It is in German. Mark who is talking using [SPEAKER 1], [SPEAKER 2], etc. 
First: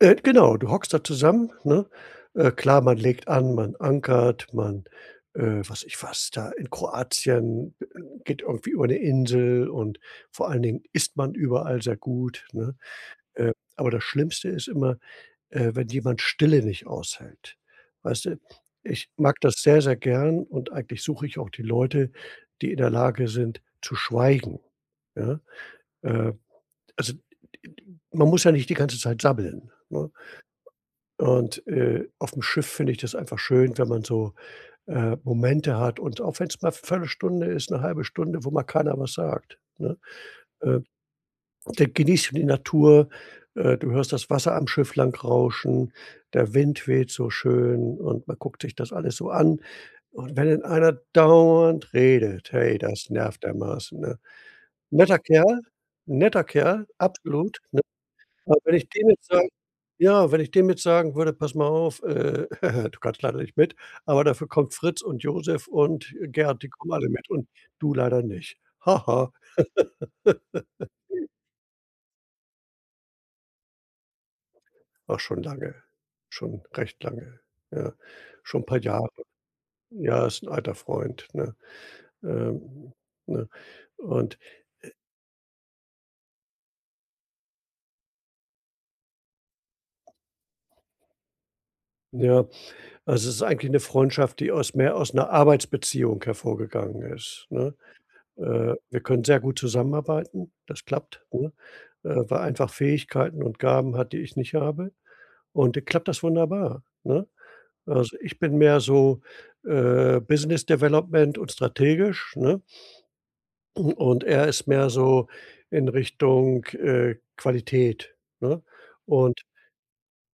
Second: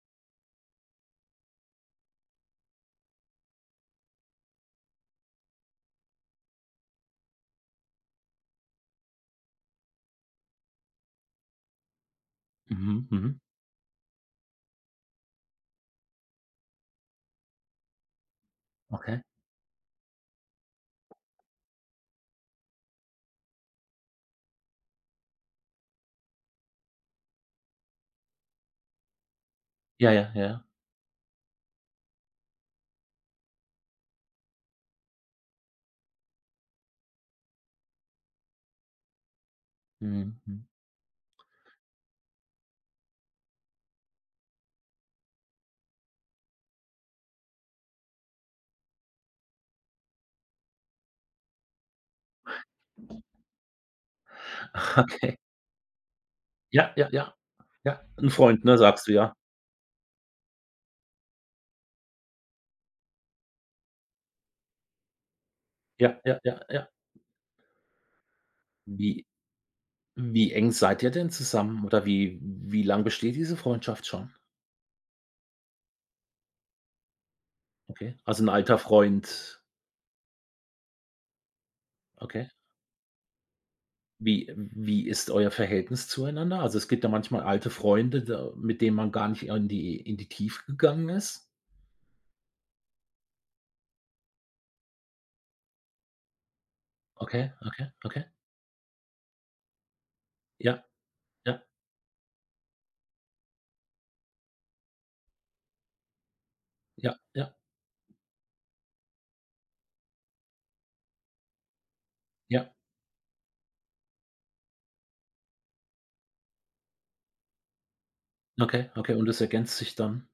[SPEAKER 1] Äh, genau, du hockst da zusammen, ne? Äh, klar, man legt an, man ankert, man äh, weiß ich was da, in Kroatien geht irgendwie über 'ne Insel und vor allen Dingen isst man überall sehr gut, ne?
[SPEAKER 2] Mhm, mhm.
[SPEAKER 1] Äh, aber das Schlimmste ist immer, äh, wenn jemand Stille nicht aushält, weißt du? Ich
[SPEAKER 2] Okay.
[SPEAKER 1] mag das sehr, sehr gern und eigentlich suche ich auch die Leute, die in der Lage sind zu schweigen, ja? Äh, also d d d man muss ja nicht die ganze Zeit sabbeln, ne?
[SPEAKER 2] Ja, ja, ja.
[SPEAKER 1] Und, äh, aufm Schiff finde ich das einfach schön, wenn man so, äh, Momente hat, und auch wenn's mal für 'ne Stunde ist, 'ne 1/2 Stunde, wo mal keiner was sagt, ne?
[SPEAKER 2] Mhm, mhm.
[SPEAKER 1] Äh, da genießt du die Natur, äh, du hörst das Wasser am Schiff lang rauschen, der Wind weht so schön und man guckt sich das alles so an und wenn dann einer dauernd redet, hey, das nervt dermaßen, ne? Netter
[SPEAKER 2] Okay.
[SPEAKER 1] Kerl, 'n netter Kerl,
[SPEAKER 2] Ja, ja, ja.
[SPEAKER 1] absolut, ne?
[SPEAKER 2] Ja, 'n
[SPEAKER 1] Aber
[SPEAKER 2] Freund,
[SPEAKER 1] wenn
[SPEAKER 2] ne?
[SPEAKER 1] ich
[SPEAKER 2] Sagst
[SPEAKER 1] dem
[SPEAKER 2] du
[SPEAKER 1] jetzt
[SPEAKER 2] ja?
[SPEAKER 1] sagen ja, wenn ich dem jetzt sagen würde: „Pass mal auf, äh, du kannst leider nicht mit, aber dafür kommt Fritz und Josef und
[SPEAKER 2] Ja, ja, ja,
[SPEAKER 1] Gerd, die
[SPEAKER 2] ja.
[SPEAKER 1] kommen alle mit und du leider nicht.
[SPEAKER 2] Wie
[SPEAKER 1] Haha.“
[SPEAKER 2] wie eng seid ihr denn zusammen oder wie wie lang besteht diese Freundschaft schon?
[SPEAKER 1] Ach, schon lange, schon recht lange, ja.
[SPEAKER 2] Okay. Also 'n
[SPEAKER 1] Schon 'n paar
[SPEAKER 2] alter
[SPEAKER 1] Jahre.
[SPEAKER 2] Freund?
[SPEAKER 1] Ja, ist alter Freund, ne?
[SPEAKER 2] Okay.
[SPEAKER 1] Ähm, ne, und
[SPEAKER 2] Wie e wie ist euer Verhältnis zueinander? Also es gibt da manchmal alte Freunde, da mit denen man gar nicht in die in die Tiefe gegangen ist.
[SPEAKER 1] Ja, es ist eigentlich 'ne Freundschaft, die aus mehr aus 'ner Arbeitsbeziehung hervorgegangen ist,
[SPEAKER 2] Okay,
[SPEAKER 1] ne?
[SPEAKER 2] okay, okay.
[SPEAKER 1] Äh, wir können sehr gut zusammenarbeiten,
[SPEAKER 2] Ja,
[SPEAKER 1] das klappt, ne?
[SPEAKER 2] ja.
[SPEAKER 1] Äh, weil er einfach Fähigkeiten und Gaben hat, die ich nicht habe und da klappt das wunderbar,
[SPEAKER 2] Ja,
[SPEAKER 1] ne?
[SPEAKER 2] ja.
[SPEAKER 1] Also ich bin mehr so, äh, Business Development und strategisch, ne?
[SPEAKER 2] Ja.
[SPEAKER 1] Und er ist mehr so in Richtung, äh, Qualität, ne?
[SPEAKER 2] Okay, okay, und es
[SPEAKER 1] Und
[SPEAKER 2] ergänzt sich dann?